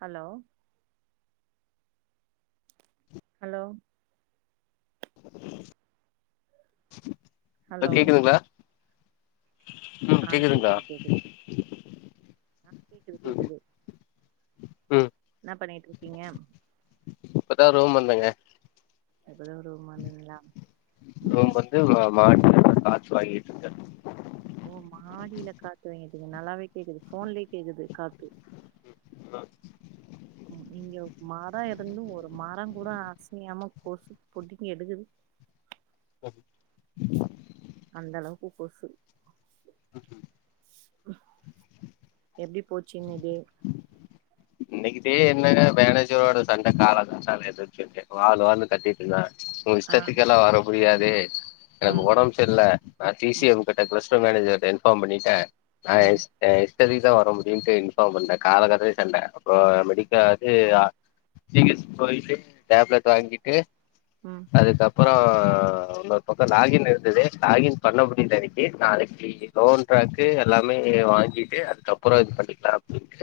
Hello hello [inaudible] இப்ப கேக்குதுங்களா ம் அ கேக்குதுங்களா கேக்குது கேக்குது அ கேக்குது ம் கேக்குது ம் இன்ன பண்ணிட்டுருக்கீங்க ரேம் ம் வந்து வ மாட் காத்து வாங்கிட்டுருக்க ங்க நல்லாவே கேக்குது ஃபோன்லயே கேக்குது காத்து ம் இங்க உப்மா ந இருந்து ஒரு மரங்கூட அசயாம கொசு பொடுங்கி எடுக்குது அந்தளவுக்கு கொசு எப்டி போச்சு இன்ன டே இன்னைக்கு தே என்னங்க மேனேஜரோட சண்ட காலங்காத்தால எந்திரிச்ச ஒட்னே வால் வால்னு‌ கத்திட்ருந்தாங்க உ ஆ இஷ்டத்துக்கெல்லா வர முடியாது வேத் எனக்கு ம் ஒடம் சரில்ல நா ம் தீசிய உங்கிட்ட பேஸ் த மேனேஜர்ட இன்ஃபார்ம் பண்ணிட்ட ஆ ம் யெஸ் யெஸ் தேதிக்கு தா வர முடியுன்ட்டு இன்ஃபார்ம் பண்ண காலங்காத்தால சண்ட மெடிக்க அது ஜீ ஹச் போயிட்டு டேப்லெட் வாங்கிட்டு ம் அதுக்கப் அப்புறோ இன்னொரு பக்கோ லாகின் இருந்தது லாகின் பண்ண முடில அன்னிக்கி நாளைக்கி லோன்ட்ராக்கு எல்லாமே வாங்கிட்டு அதுக்கப்புறோ இது பண்ணிக்கலா அப்டின்ட்டு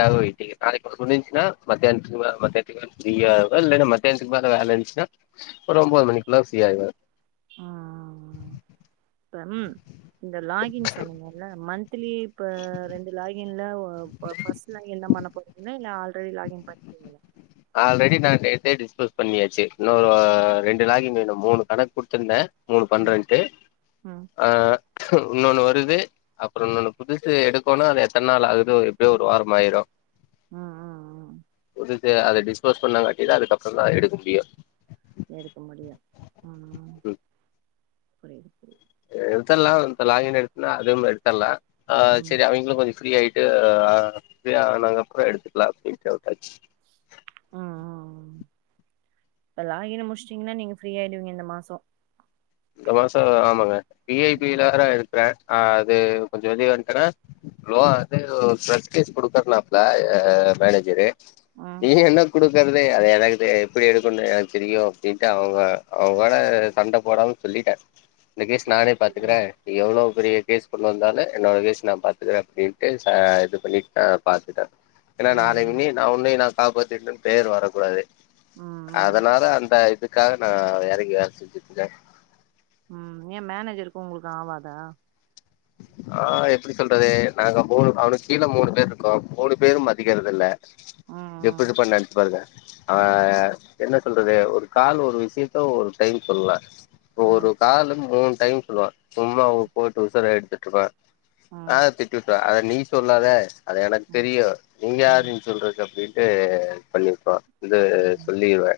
காக ம் வெய்ட்டிங் நாளைக் புடிஞ்சின்னா மத்தியான்த்துக்கு மே மத்தியான்த்துக்கு மேல ஃப்ரீயாருப்ப இல்லன்னா மத்தியான்த்துக்கு மேல வேல இருஞ்ச்சின்னா ஒரு ஒம்போது மணிக்குள்ள ஃப்ரீயாய்டுவ அ இப்பம் இந்த லாகின் சொன்னீங்கல்ல மன்ந்த் த்லி இப்ப ரெண்டு லாகின் இல்ல ஒ ப ஃபஸ்ட்ல எல்லாம் பண்ண போறனே இல்ல ஆள் தோழி லாகின் பண்டீங்களா டே டிஸ்போஸ் பண்ணியாச்சி இன்னொரு ரெண்டு லாகின்னு வேணு மூணு கணக் குடுத்துருந்த மூணு ம். பண்ரெண்டு ம். அ இன்னொன்னு வருது அப்புறோ இன்னொன்னு புதுசு எடுக்கோனா அது எத்தன் நாள் ஆகுது எப்டியோ ஒரு வாரமாயிரோ அ இருந்ச்சி அத டிஸ்போஸ் பண்ணாங்காட்டிதா அதுக்கப்புறோ தா எடுக்க முடியு எடுக்க முடியு ம் புரில எத்தன் நாள் அந்த லாகின் எடுத் இல்ல அது மெண்டல்லா ஆ ம். சரி அவிங்களு கொஞ்ச ஃப்ரீயாட் ஆ பிரியா நாங்க அப்ப எடுத்துக்கலா அப்டி விட்டாச்சு ம் ம் ம் இந் லாகின முடிசிடீங்கன்னா நீங்க ஃப்ரீய ஆயிடுவீங்க இந்த மாச இந்த மாச ஆமாங்க பி ஐ ம். பிலவேர இருக்கற ஆ அது கொஞ்ச வெளிய வண்ட்டன்ணா லோ அட்லீஸ்ட் பிரெஷ் கேஸ் கொடுக்குறனாப்ல அ மேனேஜரு ம். நீ என்ன குடு இருக்கிறது அதை எனக்கு எப்படி எடுக்கணு எனக்கு தெரியு அப்டின்ட்டு அவங்க அவங்களோட சண்ட போடாம சொல்லிட்ட இந்த கேஷ் நானே பாத்துக்கறே புரியல. எவ்ளோ இப்பரிய கேஸ் பண்ண வந்தாலு என்னோடய கேஸ் நா பாத்துக்கற அப்படின்ட்டு ச இது பண்ணிட்டு நா பாத்துட்டே ஏன்னா நா ம். [unintelligible] நா ஒண்ணயு நா காப்பாத்திடனு பேர் வரக்கூடாது ம் ம். அதனால அந்த இது அதுக்காக நா எறங்கி வேல செஞ்சுட்ட்ருக்கே ம் ஏ மேனஜருக்கு உங்களுக்கு ஆவாதா ஆ எப்டி சொல்றது நாங்க மூணு அவருக்கு கீழே மூணு பேர் இருக்கோ மூணு பேரு மதிக்கறதில்ல எப்டி ம் இருப்போன்னு நெனைச்சு பாருங்க ஆ ம். என்ன சொல்றது ஒரு கால் ஒரு விஷயத்த ஒரு டைம் சொல்லலா ம். ஒருகால மூண் டைம் சொல்லுவா சும்மா போட்டு உசுர எடு ட்ருபா ம் ஆ ம் திட்டிவிட்டு அ நீ சொல்லாத அது எனக்கு ம் தெரியு நீ ம் யாரு சொல்றதுக் அப்டின் ட்டு பண்ணிருப்பா இது ம் ம் சொல்லிருவ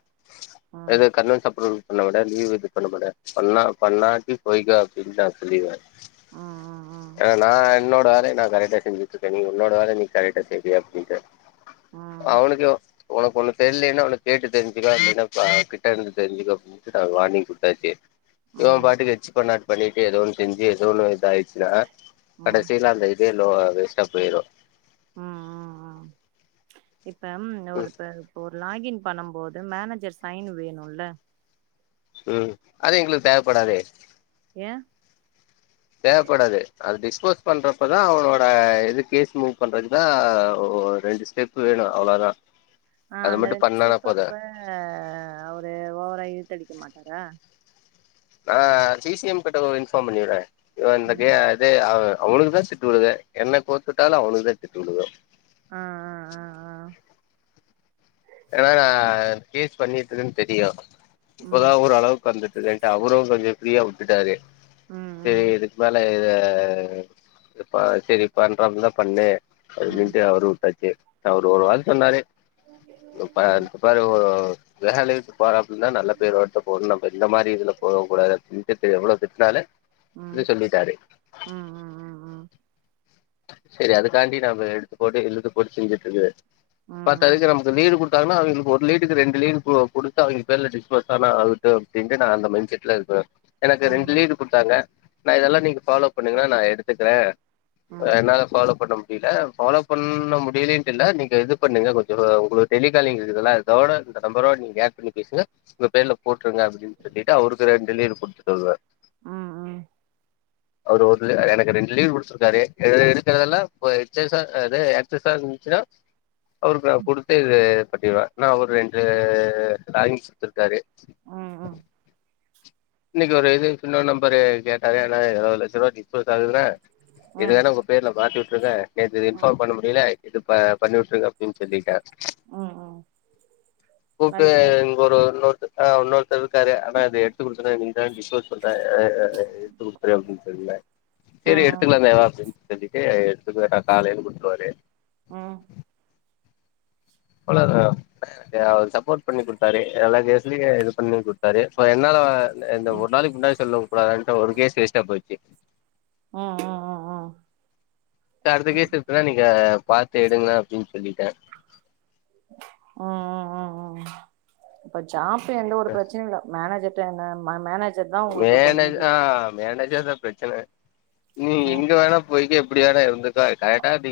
அது ம் கர்ணன் சாப்பர பண்ண விட லீவ் இது பண்ண மட பண்ணா பண்ணாட்டி போய்கோ அப்டின்னு நா சொல்லிருவே ம் ம் ஏ நா என்னோட வேலைய நா கரெக்டா செஞ்சுட்டு இருக்கே நீ உன்னோட வேல நீ கரெக்டா செய்விய அப்டிண்டு ம் அவுனுக்கு [inaudible] உனக்கு ஒண்ணு தெரிலின்னா உன்ன கேட்டு தெரிஞ்சக்காப்பின்ன கிட்ட இருந்து தெரிஞ்சுக்க அப்டின்ட்டு நாங்க வார்னிங் குடுத்தாச்சு இவ ம் பாட்டுக்கு எச்சி பண்ணாட் பண்ணிட்டு ஏதோ ஒன்னு செஞ்சி ஏதோ ஒன்னு இதயி சில ம். கடைசியில அந்த இதே ளோ வேஸ்ட போய்ரு ம் ம் ம் இப்ப ஒரு இப்ப இப்போ ஒரு லாகின் பண்ணம் போது மேனேஜர் சைன் வேணும்ல ம் அது எங்களுக்கு தேவப்படாதே ஏ தேவப்படாது அது டிஸ்போஸ் பண்றப்பதா அவுனோட இது கேஸ் மூவ் பண்றதுக்குதா ரெண்டு ஸ்டெப்பு வேணு அவ்ளோதா ஆ அது அந்த மட்டு ரெண்டு பண்ணானா ஸ்டெப்பு போது அப்ப அவுரு ஓவரா இழுத்தடி க்க மாட்டாரா நா சி சி எம் கிட்ட இன்ஃபார்ம் பண்ணிறுவே என்ன இந்தக்கே அதே அவ அவுனுக்கு தா திட்டு விழுது என்ன கோத்து விட்டாலு அவுனுக்கு தா திட்டு விழுகு ஆ ஆ ஆ ஆ ஏன்னா நா கேஸ் பண்ணிட்ருக்கன் தெரியு ம் இப்பதா ஒரு அளவுக்கு வந்துட் டு லைட்டா அவுரு கொஞ்சோ ஃப்ரீயா வுட்டுட்டாரு ம் சேரி ம் இதுக் மேல [unintelligible] சேரி பண்றதருந்த பண்ணு ம் அப்டிண்டே அவுரு உட்டாச்சு அவுரு ஒரு வாரோ சொன்னாரு இப்ப ம் நெனச்சிபாரு ஓ இப்போ வேலை விட்டு போறப்பு நல்ல பேரு வருட்டு போணு நம்ம இந்த மாரி இதுல போவக் கூடாது அப்டிண்டு இப்ப எவ்ளோ திட்னால இது ம் சொல்லிட்டாரு ம் ம் ம் செரி அதுக்காண்டி நம்ம எடுத்து போட்டு இழுத்து போட்டு செஞ்சுட்ருக்க ம் பத்தாதுக்கு நமக் லீடு குடுத்தாங்கன்னா அவுங்களுக்கு ஒரு லீடுக்கு ரெண்டு லீடு கு குடுத்து அவுங்க பேர்ல டிஸ்போஸ் ஆன ஆகட்டு அப்டின்ட்டு நா அந்த மைண்ட் செட்ல இருப்பே ம் எனக்கு ரெண்டு ம் லீடு குடுத்தாங்க நா இதெல்லா நீங்க ஃபாலோ பண்ணுங்கன்னா நா எடுத்துக்கிறே ம் என்னால ஃபாலோ பண்ண முடியில ஃபாலோ பண்ண முடியலன்ட்டு இல்ல நீங்க இது பண்ணீங்க கொஞ்சோ உங்களுக் டெலிகாலிங்க்கு இருக்குதுல்ல இதோட இந்த நம்பரு நீங்க அட் பண்ணி பேசுங்க உங்க பேர்ல போட்டுருங்க அப்டின்னு சொல்லிட்டு அவுருக்கு ரெண் டெலிவரி குடுத்துட்டு வந்த ஆ ஆ அவரு ஒருல எனக்கு ரெண்டு லீடு குடுத்துருக்காரு எது எடுக்கறதெல்லா எக்ஸஸா அது எக்ஸஸா இருந்துச்சுன்னா அவருக்கா குடு இது பண்ணிடுவா நா அவரு ரெண்டு லாகின் கொடுத்துருக்காரு ம் இன்னைக்கு ஒரு இது சின்ன நம்பரு கேட்டாரு ஆன்னா இருபது லட்சம் ரூபாய் டிஸ்போஸ் ஆகுதுல ம் இது ம் வேனா உங் பேர்ல மாத்திட் விட்டுங்க நேத்து இன்ஃபார்ம் பண்ண முடியல இது ப பண்ணி விட்டுருக்க அப்டின் சொல்லிட்டே ம் ம் கூப்ட்டு அதுக்கு என்ன இங்க ஒரு இன்னொருத் ஆ இன்னோர்தர் இருக்குறாரு அண்ணா அது எடுத்து அண்ணா நீங்க தான டிஸ்போஸ் பண்ற அ அ அ எடுத்து கொடுத்துரு அப்டின்னு சொன்ன சரி ம் எடுத்துக்கலாமே வா அப்டின்னு செஞ்சுட்டு எடுத்துக்குவாரு அந்தாலு எடுத்து குடுத்துருவாரு ம் அவ்ளோதா என்ன எனக்கு அவர் சப்போட் பண்ணி குடுத்தாரு எல்லா கேஸ்லயு இது பண்ணி குடுத்தாரு இப்ப என்னால இந்த ம் ஒரு நாளைக்கு முன்னாடி சொல்ல கூடாத ஒரு கேஸ் வேஸ்டா போயிச்சு ம் ம் ம் ம் அடுத்த கேஸ் எப்டின்னா நீங்க பாத்து எடுங்க அப்டின் சொல்லிட்டே ம் ம் ம் ம் ஷாப் எந்த ஒரு பிரச்சனையு இல்ல மேனேஜர் இப்ப என்ன மே மேனேஜ் மேனே ஆ மேனேஜ் எ சார் பிரச்சன நீ ம் எங்க வேணா போய்க அப்டியான இருந்துக்க கரெக்டா நீ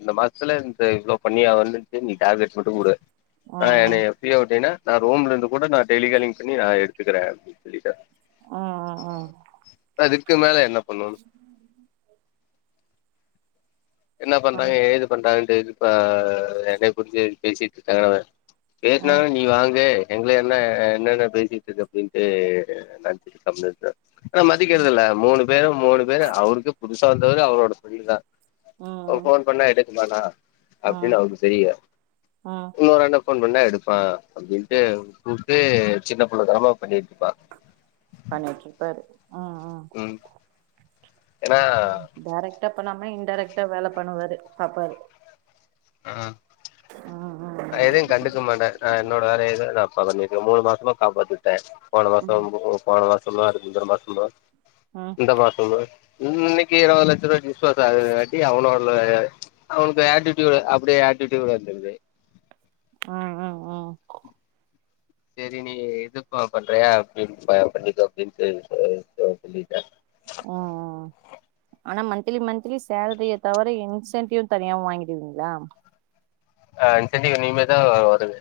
இந்த மாசத்துல இந்த இவ்ளோ பண்ணி வந்துச்சு நீ டார்கெட் மட்டு குடு ஆ ம் என்னய ஃப்ரீயா விட்டனா நா ரூம்லருந்து கூட நா டெய்லிகாலிங் பண்ணி நா எடுத்துக்கிற அப்டின் சொல்லிட்ட ம் ம் அதுக்கு மேல என்ன பண்ணனு என்ன பண்றாங்க ஏது பண்றாங்க இதுப்பா என்னைய புரிஞ்சு பேசிட்டுட்ரு [unintelligible] பேஸ்னா ம் நீ வாங்கு எங்ள என்ன என்னென்ன பேசிட்டுருக்க அப்டின்ட்டு நெனச்சிட் கம்னு இருக்க ஆனா மதிக்கிறதில்ல மூணு பேரும் மூணு பேரும் அவருக்கு பு புதுசா வந்தவரு அவரோட பிரண்ட்டுதா ம் அவர் ம் போன் பண்ணா எடு உமா னா ம் அப்டின்னு அவருக்கு தெரியல ம் இன்னொரு அண்ட போன் பண்ணா எடுப்பா அப்டின்ட்டு து சின்ன புள்ள தனமா பண்ணிட்ருப்பா பண்ணிட்ருப்பாரு ம் ஏன்னா அதா டாரக்டா ப்ப நம்ம இன்டைரக்ட்டா வேல பண்ணுவாரு பாப்பாரு அ அ ம் ம் நா எதையு கண்டுக்க மாட்டே நா என்னோட வேலையதா நா [unintelligible] மூணு மாசமா காப்பாத்தியுட்டே போன ம் மாசம் [unintelligible] போன வா சொன்னா அதுக் முந்துரமாசமா ம் ம் இந்தமாசமா இன்னைக்கு நால்லட்ச ரூபாக்கு டிஸ்பேட்ச் ஆகுது வட்டி அவனோ அவனுக்கு [unintelligible] [unintelligible] அப்டியே ஆட்டிடூடா வந்துருவே அ அ அ சேரி நீ இது ப பண்றியா அப்டி பண்ணிக்கோ அப்டின்னு சொ சொல்லிட்ட ம் ம் ஆனா மந்த்லி மந்த்லி சேலரிய தவர இன்சென்டியூவ் தனியாவு வாங்கிடுவீங்ளா ஆ இன்சண்ட்டியூவ் இனிமே தா வருது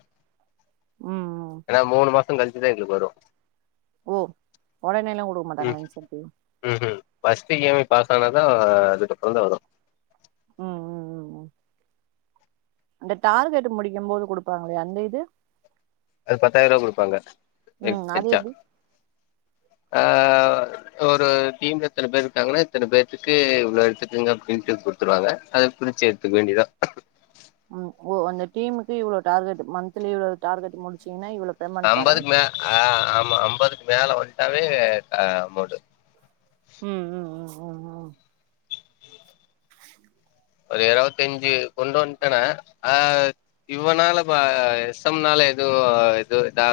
ம் ம் ஏனா மூணு மா சங் கழிச்சி தா எங்குளுக் வரு ஓ ஒடனேல்லா குடுக்க மாட்டாங்ளா incentive first E M I பாஸானாதா அதுக்கப்பறந்தா வரு ம் ம் ம் ம் அந்த டார்கெட் முடிக்கம் போது குடுப்பாங்களே அந்த இது அது பத்தாயிருவா குடுப்பாங்க [unintelligible] ம் அது வெச்சா எப்டி அ ஒரு டீம்ல இத்தன பேர்ருக்காங்கனா இத்தன பேர்த்துக்கு இவ்ளோ எடுத்துக்குங்க அப்டின்ட்டு குட்த்துருவாங்க அத பிரிச்சி எட்த்துக்க வேண்டிதா ம் ஓ அந்தடீமுக்கு இவ்ளோ டார்கெட் மந்த்லி இவ்ளோ டார்கெட் முடிச்சி அம்பதுக் மே அ ஆமா அம்பதுக்கு மேல வன்ட்டாவே அ [unintelligible] ம் ம் ம் ம் [inaudible] அது எதாதாவது செஞ்சி கொண்டு வன்ட்டனா ஆ இவனால அ எஸ் எம்னால எது எது எதா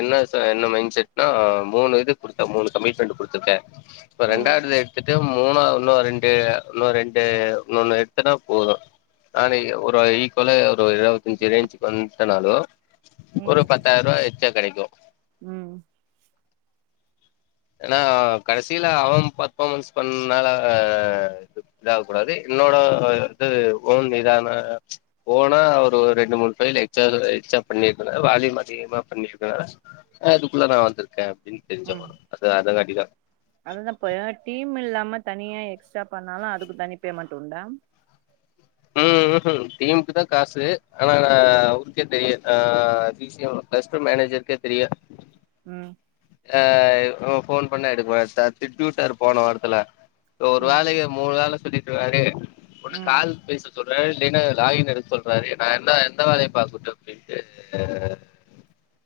என்ன ச என்ன மைண்ட் செட்னா மூணு இது கொடுத்த மூணு கமிட்மெண்ட் குடுத்துருக்கே இப்ப ம் ரெண்டாயிரத்த எடுத்துட்டு மு மூணா ஒன்னோ ரெண்டு உன்னோ ரெண்டு இன்னொண்ணு எடுத்தனா போது நானே ஒரு ஈக்குவல ஒரு இருவத்தஞ்சி ரேஞ்சிக்கு வந்ட்டனாலு ஒரு ம் பத்தாயிர்ருவா எக் சே கெடைக்கு ம் ஏன்னா கடைசில அவன் ஃபர்பார்மென்ஸ் பண்ணால இது ஆககூடாது என்னோட அது ஒன் நிதான போனா ஒரு ரெண்டு மூணு ஃபயில் எக்ச்சா எக்ச்சா பண்ணிருக்கனு வாலியூம் அதிகமா பண்ணிருக்கனால அதுக்குள்ள நா‌ வந்திருக்கே இன் தெரிஞ்சாகனு அத காட்டிதா அதுதாப்பா ஏன்னா டீம் இல்லாம தனியா எக்ஸ்ட்ரா பண்ணாலு அதுக்கு தனி பேமெண்ட்டு உண்டா உகும் டீமுக்கு தா காசு ஆனா நா அவருக்கே தெரியா ஆ P C M plus two மேனேஜருக்கே தெரியாது ம் ஆ போன் பண்ண எடுக்க மாட்டா திட்டி விட்டார் போன வாரத்ல ஒரு ம் வேலக்கு மூ வேல திட்டுவாரு ஒரு ம் கால் சொல்றாரு இல்லைன்னா லாகின் எடுக்க சொல்றாரு நா என்ன எந்த வேலைய பாக்கட்டு அப்டின்ட்டு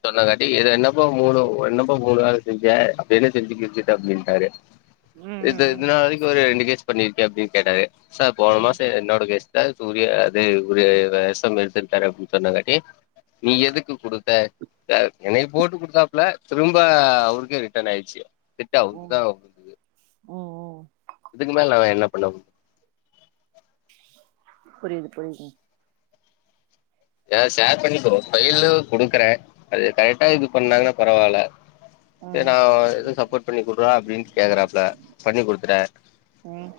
சொன்னங்காட்டி இத என்னப்பா மூணு என்னப்பா மூணு வேல செஞ்ச அப்டி என்ன செஞ்சி கிழிச்சிட்ட அப்டின்ட்டாரு ம் ம் இது இது ம் நாள் வரைக்கு ஒரு ரெண்டு கேஸ் பண்ணிருக்க அப்டி கேட்டாரு சார் போன ம் மாச என்னோட் எக்ஸ்ட்ராக்கு உரிய அது ஒரு எஸ் எம் எடுத்துக்கிட்டாரு அப்டின்னு சொன்னங்காட்டி நீ எதுக்கு குடுத்த அ எனக்கு போட் குடுத்தாப்ல திரும்ப அவருக்கே ரிட்டன் ஆயிருச்சி திட்ட ம் அவுட்தா அவு ம் இதுக்கு மேல நா என்ன பண்ண முடி புரியுது புரியுது ஏதா ஷேர் பண்ணி பைலு குடுக்கறே அது கரெட்டா இது பண்ணாங்ன்னா பரவால்ல ம் நா எது சப்போட் பண்ணி குட்றா அப்டின்னு கேக்குறாப்ல பண்ணி குடுத்துட்டே ம்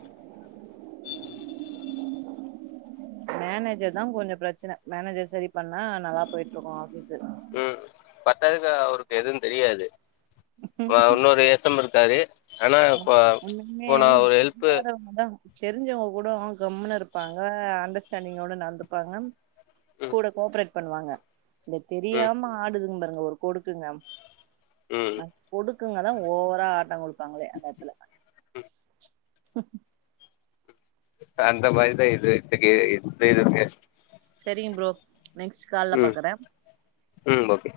மேனேஜர் தா கொஞ்சொ பிரச்சனை மேனேஜர் சரி பண்ணா நல்லா போயிட்ருக்கு ஆபீஷு ம் பத்தாததுக்கு அவருக்கு எதுவு தெரியாது வ இன்னோரு எஸ் எம் இருக்காரு ஆனா இப்போ ஒன்னுமே இப்போ நா ம் ஒரு ஹெல்ப்பு தெரியாதவங்க தா தெரிஞ்சவங்க கூடோ கம்னு இருப்பாங்க அண்டர்ஸ்டாண்டிங்கோட நடந்துப்பாங்க கூட கோ ஆப்ரேட் பண்ணுவாங்க. இந்த ம் தெரியாம ஆடுதுங்க பாருங்க ஒரு கொடுக்குங்க ம் அ கொடுக் குங்க தா ஓவரா ஆட்டம் குடுப்பாங்ளே நேத்துல அந்த மாரிதா இது எதுக்கு இது இருக்கு சரிங்க ப்ரோ நெக்ஸ்ட் காலைல பாக்குறே ம் ஓகே